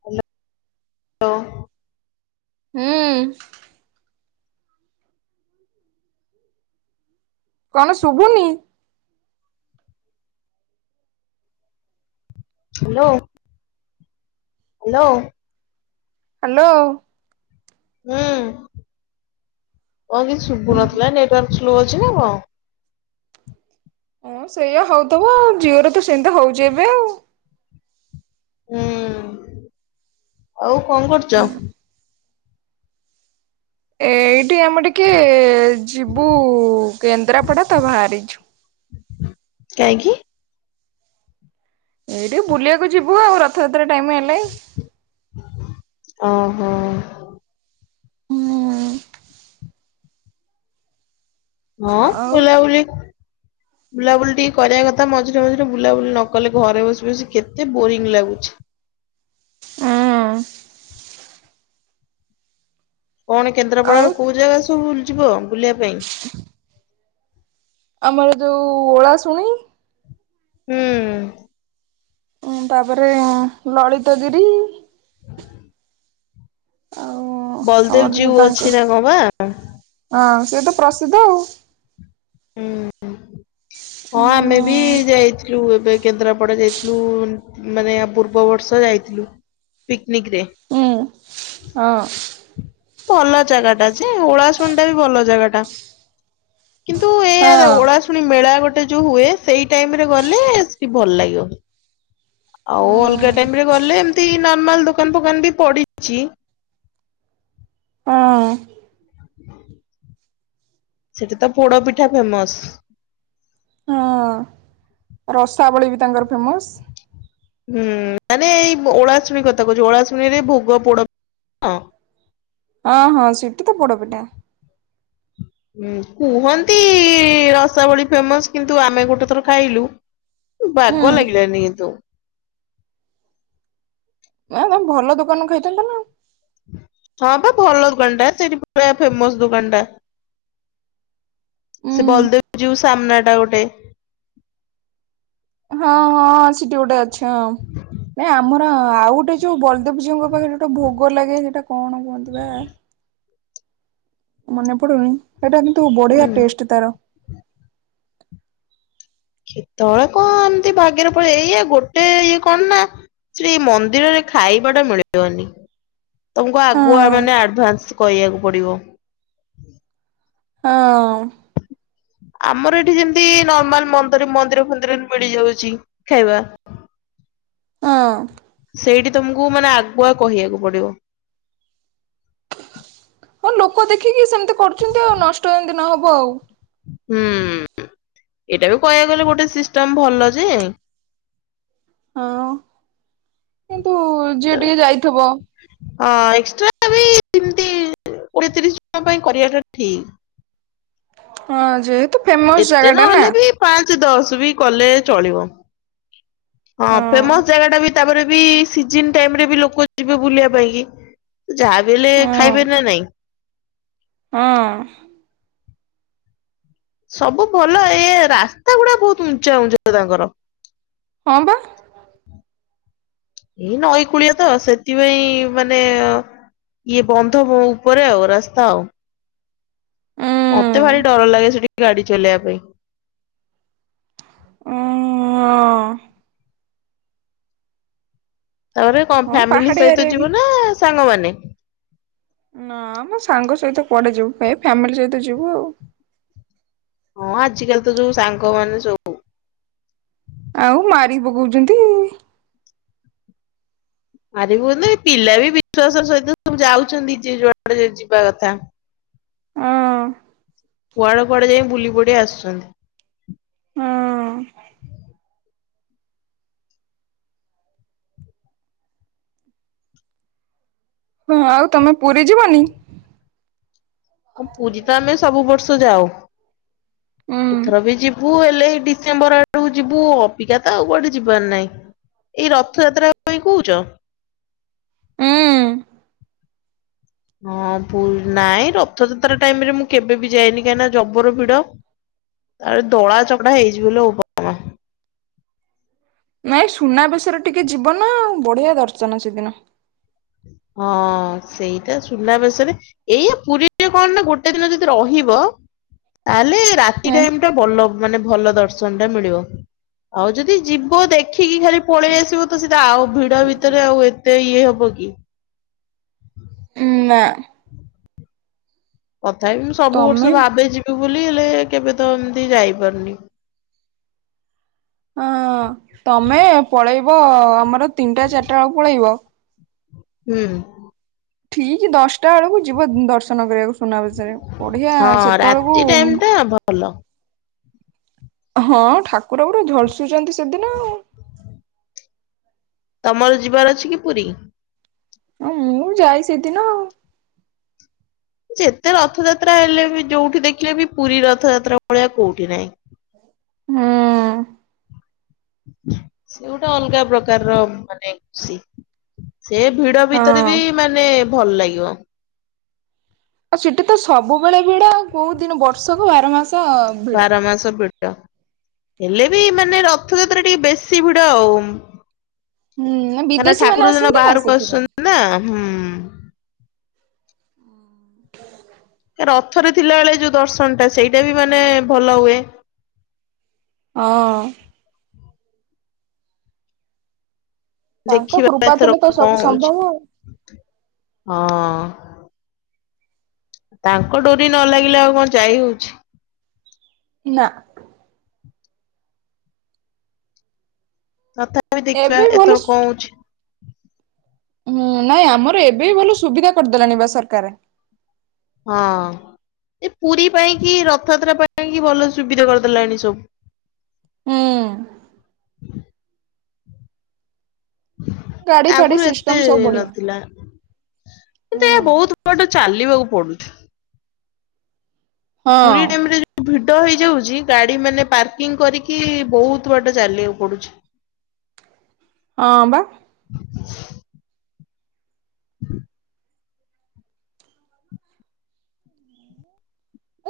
Hello. ହଁ। କଣ ଶୁଭୁନି? ହ୍ୟାଲୋ। ହ୍ୟାଲୋ। ହ୍ୟାଲୋ। ହୁ କଣ କିଛି ଶୁଭୁନ ହୁଁ। ଥିଲା ନେଟୱାର୍କ ଶ୍ଳୋ ଅଛି ନା କଣ? ହଁ ସେଇଆ ହଉଥିବ ଜିଓରେ ତ ସେମିତି ହଉଛି ଏବେ ଆଉ। ହୁଁ ଆଉ କଣ କରୁଛ? ଏଇ ଏଇ ଆମେ ଟିକେ ଯିବୁ କେନ୍ଦ୍ରାପଡା ତ ବାହାରିଛୁ। କାହିଁକି? ଏଇଠି ବୁଲିବାକୁ ଯିବୁ ଆଉ ରଥଯାତ୍ରା ଟାଇମ ହେଲେ। ହଁ। ହୁଁ। ହଁ ଆଉ ଉଁ ବୁଲାବୁଲି ବୁଲାବୁଲି ଟିକେ କରିବା କଥା ମଝିରେ ମଝିରେ ବୁଲାବୁଲି ନ କଲେ ଘରେ ବସି ବସି କେ୍ତେ ବୋରିଙ୍ଗ ଲାଗୁଛି। ହଁ। କଣ କେନ୍ଦ୍ରାପଡାର ଆଉ କୋଉ ଜାଗା ସବୁ ଯିବ ବୁଲିବା ପାଇଁ? ଆମର ଯୋଉ ଓଳା ଶୁଣି ହୁଁ। ଉଁ ତାପରେ ଲଳିତଗିରି ଆଉ ବଲଦେବ ଜିଉ ଆ ଅଛି ତାଙ୍କୁ ନା କଣ ବା? ହୁଁ ହଁ ସେତ ପ୍ରସିଦ୍ଧ ଆଉ। ହୁଁ ହଁ ଆମେ ବି ଯାଇଥିଲୁ ଏ କେନ୍ଦ୍ରାପଡା ଯାଇଥିଲୁ ମାନେ ପୂର୍ବବର୍ଷ ଯାଇଥିଲୁ। ପିକନିକରେ। ଉଁ ହଁ। ଭଲ ଜାଗା ଟା ଯେ ଉଳାସୁନ ଟା ବି ଭଲ ଜାଗା ଟା। କିନ୍ତୁ ଏଇଆ ହଁ। ଓଳାଶୁଣି ମେଳା ଗୋଟେ ଗେ ଯୋଉ ହୁଏ ସେଇ ଟାଇମ ରେ ଗଲେ ଭଲ ଲାଗିବ। ଆଉ ହୁଁ ଅଲଗା ଟାଇମରେ ଗଲେ ଏମିତି ନର୍ମାଲ ଦୋକାନ ଫୋକାନ ବି ପଡିଛି। ହଁ ସେଠି ତ ପୋଡ ପିଠା ଫେମସ। ହଁ ରସାବଳୀ ବି ତାଙ୍କର ଫେମସ୍। ହୁଁ ମାନେ ଏଇ ଓଳାଶମୀ କଥା କହୁଛ ଓଳାଶଣୀରେ ଭୋଗ ପୋଡ ହଁ ହଁ ସେଠି ତ ପୋଡ଼ ପିଠା। କୁହନ୍ତି ରସ ଭଳି ଫେମସ କିନ୍ତୁ ଆମେ ଗୋଟେ ଥର ଖାଇଲୁ ବାାଗ ଲାଗିଲାନି ଏତେ। ନା ଭଲ ଦୋକାନରୁ ଖାଇଥାନ୍ତ ନା। ହଁ ବା ଭଲ ଦୋକାନଟା ସେଇଠି ପୁରା ଫେମସ ଦୋକାନ ଟା। ହୁଁ ସେ ବଳଦେବ ଯିଉ ସାମ୍ନା ଟା ଗୋଟେ। ହଁ ହଁ ସେଠି ଗୋଟେ ଅଛି ହଁ। ନାଇଁ ଆମର ଆଉ ଗୋଟେ ଯୋଉ ବଲଦେବଜିଉଙ୍କ ପାଖରେ ଯୋଉଟା ଭୋଗ ଲାଗେ ସେଇଟା କଣ କୁହନ୍ତି ବା। ମନେ ପଡୁନି ସେଇଟା କିନ୍ତୁ ବଢିଆ ହୁଁ ଟେଷ୍ଟ ତାର। କେତେବେଳେ କଣ ଏମତି ବାାଗ୍ୟରେ ପଳେଇ ଏଇ ଗୋଟେ ଇଏ କଣ ନା ସେ ମନ୍ଦିରରେ ଖାଇବା ଟା ମିଳିବନି। ତମକୁ ହଁ ଆଗୁଆ ମାନେ ଆଡଭାନ୍ସ କହିବାକୁ ପଡିବ। ହଁ। ଆମର ଏଠି ଯେମିତି ନର୍ମାଲ ମନ୍ଦର ମନ୍ଦିର ଫନ୍ଦିର ମିଳିଯାଉଛି ଖାଇବା। ହଁ। ସେଇଠି ତମକୁ ମାନେ ଆଗୁଆ କହିବାକୁ ପଡିବ। ହଁ ଲୋକ ଦେଖିକି ସେମିତି କରୁଛନ୍ତି ଆଉ ନଷ୍ଟ ଏମିତି ନହବ ଆଉ। ହୁଁ। ଏଇଟା ବି କହିବାକୁ ଗଲେ ଗୋଟେ ସିଷ୍ଟଷ୍ଟେମ ଭଲ ଯେ। ହଁ କିନ୍ତୁ ଝିଏ ଟିକେ ଯାଇଥିବ ହଁ ଏକ୍ସଟ୍ରା ବିମତି କୋଡିଏ ତିରିଶ ଟଙ୍କା ପାଇଁ କରିବାଟା ହଁ ଯେହେତୁ ଠିକ। ଫେମସ ଏତେ ଜାଗା ଟା ନହେଲେ ନା। ବି ପାଞ୍ଚ ଦଶ ବି କଲେ ଚଳିବ। ହଁ ଫେମସ ଜାଗା ଟା ବି ତାପରେ ବି ସିଜନ୍ ଟାଇମରେ ବି ଲୋକ ଯିବେ ବୁଲିବା ପାଇଁ କି। ଯାହା ବ ହେଲେ ହଁ ଖାଇବେ ନା ନାଇଁ। ହଁ। ସବୁ ଭଲ ଏ ରାସ୍ତା ଗୁଡା ବହୁତ ଉଚା ଉଞ୍ଚ ତାଙ୍କର। ହଁ ବା। ଏଇ ନଈ କୂଳିଆ ତ ସେଥିପାଇଁ ମାନେ ଇଏ ବନ୍ଧ ଉପରେ ଆଉ ରାସ୍ତା ଆଉ। ମତେ ଉଁ ଭାରି ଡର ଲାଗେ ସେଠିକି ଗାଡି ଚଲେଇବା ପାଇଁ। ହଁ। ତାପରେ କଣ ହଁ ଫ୍ୟାମିଲି ପାହାଡିଆ ସହିତ ଏରିଆ ବି ଯିବ ନା ସାଙ୍ଗମାନେ? ନା ମ ସାଙ୍ଗ ସହିତ କୁଆଡେ ଯିବୁ ଏଇ ଫ୍ୟାମିଲି ସହିତ ଯିବୁ ଆଉ। ହଁ ଆଜିିକାଲି ତ ଯୋଉ ସାଙ୍ଗ ମାନେ ସବୁ ଆଉ ମାରି ପକଉଚନ୍ତି। ମାରିବୁନି ପିଲା ବି ବିଶ୍ଵାସ ସହିତ ସବୁ ଯାଉଛନ୍ତି ଯିଏ ଯୁଆଡେ ଯିବା କଥା। କୁଆଡେ କୁଆଡେ ଯାଇ ବୁଲି ପଡି ହଁ। ଆସୁଛନ୍ତି। ହଁ ଆଉ ତମେ ପୁରୀ ଯିବନି? ହଁ ପୁରୀ ତ ଆମେ ସବୁ ବର୍ଷ ଯାଉ, ଉଁ ଏଥର ବି ଯିବୁ ହେଲେ ଡିସେମ୍ବର ଆଡକୁ ଯିବୁ ଅବିକା ତ ଆଉ କୁଆଡେ ଯିବାର ନାଇଁ। ଏଇ ରଥଯାତ୍ରା ପାଇଁ କହୁଚ? ଉମ୍ ହଁ ପୁର୍ ନାଇଁ ରଥଯାତ୍ରା ଟାଇମ ରେ ମୁଁ କେବେ ବି ଯାଇନି କାଇଁନା ଜବର ଭିଡ। ତାପରେ ଦଳା ଚକଡା ହେଇଯିବ ଲୋ ବୋପାମା। ନାଇଁ ସୁନାବେଶରେ ଟିକେ ଯିବ ନା ଆଉ ବଢିଆ ଦର୍ଶନ ସେଦିନ। ହଁ ସେଇଟା ସୁନାବେଶରେ ଏଇଆ ପୁରୀରେ କଣ ନା ଗୋଟେ ଦିନ ଯଦି ରହିବ ତାହେଲେ ରାତି ଉଁ ଟାଇମ ଟା ଭଲ ମାନେ ଭଲ ଦର୍ଶନ ଟା ମିଳିବ। ଆଉ ଯଦି ଯିବ ଦେଖିକି ଖାଲି ପଳେଇ ଆସିବ ତ ସେଟା ଆଉ ଭିଡ ଭିତରେ ଆଉ ଏତେ ଇଏ ହବ କି? ଉମ୍ ନା। ତଥାପି ମୁଁ ସବୁ ତମେ ବର୍ଷ ଭାବେ ଯିବି ବୋଲି ହେଲେ କେବେ ତ ଏମତି ଯାଇପାରୁନି। ହଁ ହଁ ତମେ ପଳେଇବ ଆମର ତିନିଟା ଚାରିଟା ବେଳକୁ ପଳେଇବ ହୁଁ। ଠିକ୍ ଦଶ ଟା ବେଳକୁ ଯିବ ଦର୍ଶନ କରିବାକୁ ସୁନାବେଶରେ ବଢିଆ ହଁ ସେତବେଳକୁ ରାତି ଟାଇମ ଟା ଭଲ। ହଁ ଠାକୁର ପୁରା ଝଲସୁଚନ୍ତି ସେଦିନ ଆଉ। ତମର ଯିବାର ଅଛି କି ପୁରୀ? ହଁ ମୁଁ ଯାଏ ସେଇଦିନ ଆଉ। ଯେତେ ରଥଯାତ୍ରା ହେଲେ ବି ଯୋଉଠି ଦେଖିଲେ ବି ପୁରୀ ରଥଯାତ୍ରା ଭଳିଆ କୋଉଠି ନାହିଁ। ହୁଁ। ସେ ଗୋଟେ ଅଲଗା ପ୍ରକାରର ମାନେ ଖୁସି। ସେ ଭିଡ ହଁ ଭିତରେ ବି ମାନେ ଭଲ ଲାଗିବ। ଆଉ ସିଟି ତ ସବୁବେଳେ ଭିଡ ଆଉ। କୋଉ ଦିନ ବର୍ଷକୁ ବାର ମାସ ଭିଡ ବାର ମାସ ଭିଡ଼। ହେଲେ ବି ମାନେ ରଥଯାତ୍ରା ଟିକେ ବେଶୀ ଭିଡ ଆଉ। ହୁଁ କାଇଁନା ବିଦେଶୀ ମାନେ ଠାକୁର ସେଦିନ ଆସନ୍ତି ନା ବାହାରକୁ ସେଥିପାଇଁ ଆସୁଛନ୍ତି ନା ହୁଁ। ରଥରେ ଥିଲାବେଳେ ଯୋଉ ଦର୍ଶନ ଟା ସେଇଟା ବି ମାନେ ଭଲ ହୁଏ। ହଁ। ତାଙ୍କ ଦେଖିବା କୃପା ଏଥର ଥିଲେ ତ କଣ ସବୁ ସମ୍ଭବ ହଉଛି? ଆଉ ହଁ। ତାଙ୍କ ଡୋରି ନ ଲାଗିଲେ ଆଉ କଣ ଯାଇ ହଉଛି? ନା। ତଥାପି ଦେଖିବା ଏବେ ଭଲ ଏଥର କଣ ହଉଛି? ହୁଁ ନାଇଁ ଆମର ଏବେ ବି ଭଲ ସୁବିଧା କରିଦେଲାଣି ବା ସରକାର। ହଁ। ଏ ପୁରୀ ପାଇଁ କି ରଥଯାତ୍ରା ପାଇଁ କି ଭଲ ସୁବିଧା କରିଦେଲାଣି ସବୁ ହୁଁ। ଗାଡି ଫାଡି ଆଗରୁ ଏତେ ସିଷ୍ଟମ ସବୁ ବଢିଆ ନଥିଲା କିନ୍ତୁ ଏହା ହୁଁ ବହୁତ ବଡ ଚାଲିବାକୁ ପଡୁଛି। ପୁରୀ ହଁ ଟାଇମ ରେ ଯୋଉ ଭିଡ ହେଇ ଯାଉଛି ଗାଡି ମାନେ ପାର୍କିଂ କରିକି ବହୁତ ବାଟ ଚାଲିବାକୁ ପଡୁଛି। ହଁ ବା।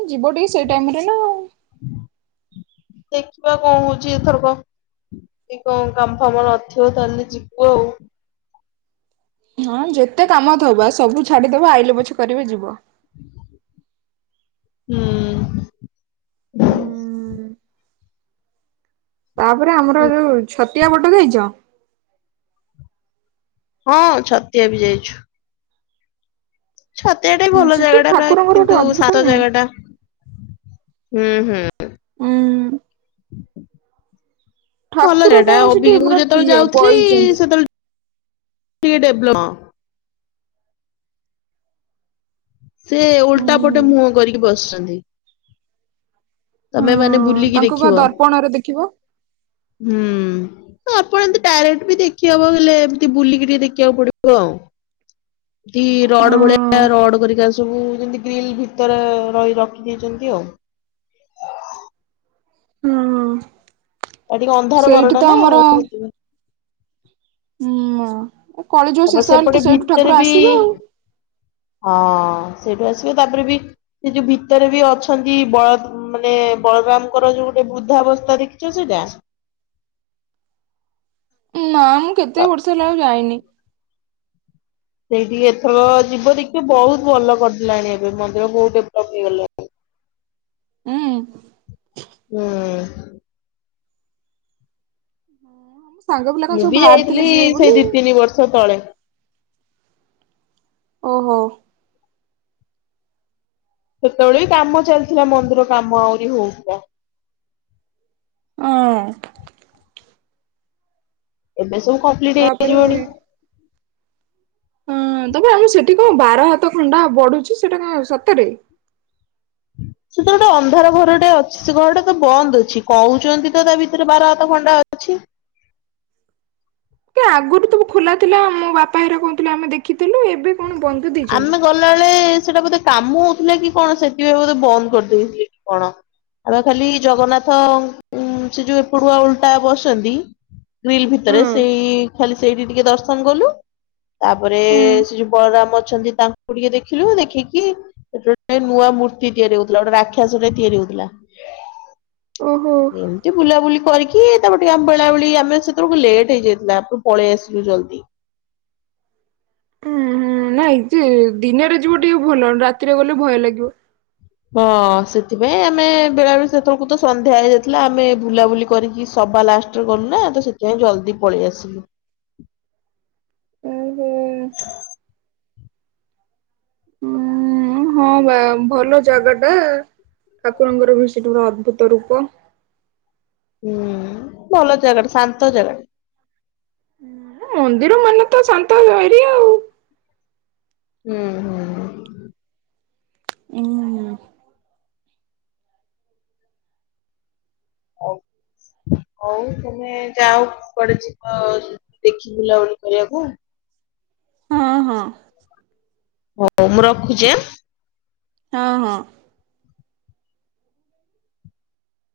ଏ ଯିବ ଟିକେ ସେଇ ଟାଇମରେ ନା ଆଉ। ଦେଖିବା କଣ ହଉଛି ଏଥରକ। ଟି କଣ କାମ୍ ଫାମ୍ ନଥିବ ତାହେଲେ ଯିବୁ ଆଉ। ହଁ ଯେତେ କାମ ଥାଉ ବା ସବୁ ଛାଡିଦବ ଆଇଲେ ପଛେ କରିବ ଯିବ। ହୁଁ। ହୁଁ ତାପରେ ଆମର ଯୋଉ ଛତିଆ ଵଟ ଯାଇଚ? ହଁ ଛତିଆ ବି ଯାଇଛୁ। ଛତିଆଟା ବି ଭଲ ସେଠି ଜାଗାଟା ପ୍ରାଏ ଠାକୁରଙ୍କର ଗୋଟେ କିନ୍ତୁ ଅଦ୍ଭୁତ ସାତ ନୁହଁ ଜାଗା ଟା ହୁଁ ହୁଁ। ହୁଁ। [inaudible] ଭଲ ଜାଗା ଟା କଣ ସେଠି ଅବିକି ମୁଁ ପୁରା ଯେତେବେଳେ ଠିଏ ଯାଉଥିଲି ବଇଛନ୍ତି। ସେତେବେଳେ ଟିକେ ଡେବ ହଁ। ସେ ଉଁ ଓଲଟା ପଟେ ମୁହଁ କରିକି ବସିଛନ୍ତି। ହଁ ତମେ ମାନେ ବୁଲିକି ତାଙ୍କୁ ବା ଦେଖିବ ଦର୍ପଣରେ ଦେଖିବ ହୁଁ। ଆପଣ ଏମିତି ଡାଇରେକ୍ଟ ବି ଦେଖି ହବ ହେଲେ ଏମିତି ବୁଲିକି ଟିକେ ଦେଖିବାକୁ ପଡିବ ଆଉ। ଏମତି ଅଁ ରଡ ଭଳିଆ ରଡ କରିକା ସବୁ ଯେମତି ଗ୍ରିଲ ଭିତରେ ରହି ରଖି ଦେଇଛନ୍ତି ଆଉ। ହୁଁ। ଆଉ ଟିକେ ଅନ୍ଧାର ଘର ସେଇଠି ଟା ତ ନା ସେଇଥି ପାଇଁ। ହୁଁ ମ କଳି ଯୁଗ ତାପରେ ଶେଷ ହେଲେ ସେପଟେ ତ ସେଇଠୁ ଭିତରେ ଠାକୁର ବି ଆସିବେ ଆଉ। ହଁ ସେଇଠୁ ଆସିବ ତାପରେ ବି ସେ ଯୋଉ ଭିତରେ ବି ଅଛନ୍ତି ବଳ ମାନେ ବଳରାମଙ୍କର ଯୋଉ ଗୋଟେ ବୃଦ୍ଧାବସ୍ଥା ଦେଖିଛ ସେଇଟା? ନା ମୁଁ କେତେ ବର୍ଷ ହେଲା ଆଉ ଯାଇନି। ସେଇଠିକି ଏଥର ଯିବ ଦେଖିବ ବହୁତ ଭଲ କରିଦଲାଣି ଏବେ ମନ୍ଦିର ବୋହୁତ ଡେଭଲପ ହେଇଗଲାଣି। [inaudible] ଉଁ ହୁଁ। ସାଙ୍ଗ ପିଲା କଣ ମୁଁ ସବୁ ବି ବାହାରି ଥିଲେ ଯାଇଥିଲି ଯିବେ ସେଇ ବୋଲି ଦି ତିନି ବର୍ଷ ତଳେ। ଓହୋ। ସେତେବେଳେ ବି କାମ ଚାଲିଥିଲା ମନ୍ଦିର କାମ ଆହୁରି ହଉଥିଲା। ଅଁ। ଏବେ ସବୁ କମ୍ପ୍ଲିଟ ହେଇ ତାପରେ ଯିବଣି। ହଁ ତପରେ ଆମ ସେଠି କଣ ବାର ହାତ ଖଣ୍ଡା ବଢୁଛି ସେଟା କଣ ସତରେ? ସେଥିରେ ଗୋଟେ ଅନ୍ଧାର ଘରଟେ ଅଛି। ସେ ଘରଟା ତ ବନ୍ଦ ଅଛି। କହୁଛନ୍ତି ତ ତା ଭିତରେ ବାର ହାତ ଖଣ୍ଡା ଣ୍ଡା ଅଛି। କାଇଁ ଆଗରୁ ସବୁ ଖୋଲା ଥିଲା ମୋ ବାପା ହେରା କହୁଥିଲା ଆମେ ଦେଖି ଆମେ ଗଲାବେଳେ ସେଟା ବୋଧେ କାମ ହଉଥିଲା କି କଣ? ସେଥିପାଇଁ ବୋଧେ ବନ୍ଦ କରିଦେଇଥିଲେ କି କଣ? ଆମେ ଖାଲି ଜଗନ୍ନାଥ ଉଁ ସେ ଯୋଉ ଏପଟୁଆ ଓଲଟା ବସନ୍ତି ଗ୍ରିଲ ହଁ ଭିତରେ ସେଇ ଖାଲି ସେଇଠି ଟିକେ ଦର୍ଶନ କଲୁ ତାପରେ ହଁ ସେ ଯଉ ବଳରାମ ଅଛନ୍ତି ତାଙ୍କୁ ଟିକେ ଦେଖିଲୁ ଦେଖିକି ଗୋଟେ ନୂଆ ମୂର୍ତ୍ତି ତିଆରି ହଉଥିଲା ଗୋଟେ ରାକ୍ଷସ ତିଆରି ହଉଥିଲା ଓହୋ ଏମିତି ବୁଲାବୁଲି କରିକି ଟିକେ ଆମ ବେଳାବେଳି ଆମେ ସେତେବେଳକୁ ଲେଟ୍ ହେଇଯାଇଥିଲା ଆପଣ ପଳେଇ ଆସିଲୁ ଜଲ୍ଦି। ହୁଁ ହୁଁ ନାଇଁ ଦିନରେ ଯିବ ଟିକେ ଭଲ ରାତିରେ ଗଲେ ଭୟ ଲାଗିବ। ହଁ ସେଥିପାଇଁ ଆମେ ବେଳାବେଳି ସେତେବେଳକୁ ତ ସନ୍ଧ୍ୟା ହେଇଯାଇଥିଲା ଆମେ ବୁଲାବୁଲି କରିକି ସବା ଲାଷ୍ଟରେ ଗଲୁନା ତ ସେଥିପାଇଁ ଜଲଦି ପଳେଇ ଆସିଲୁ। [inaudible] ଓହୋ ଉଁ ହଁ ବା ଭଲ ଜାଗା ଟା। ଠାକୁରଙ୍କର ବି ସେଠି ଗୋଟେ ଅଦ୍ଭୁତ ରୂପ। ହୁଁ ଭଲ ଜାଗାଟ ଶାନ୍ତ ଜାଗା। ମନ୍ଦିର ମାନେ ତ ଶାନ୍ତ ଭାରି ଆଉ। ହୁଁ ହୁଁ। ହୁଁ। ହଉ। ହଉ ତମେ ଯାଅ କୁଆଡେ ଯିବ ଦେଖି ବୁଲାବୁଲି କରିବାକୁ ଆ ହଁ ହଁ। ହଉ ମୁଁ ରଖୁଛି। ହଁ ହଁ।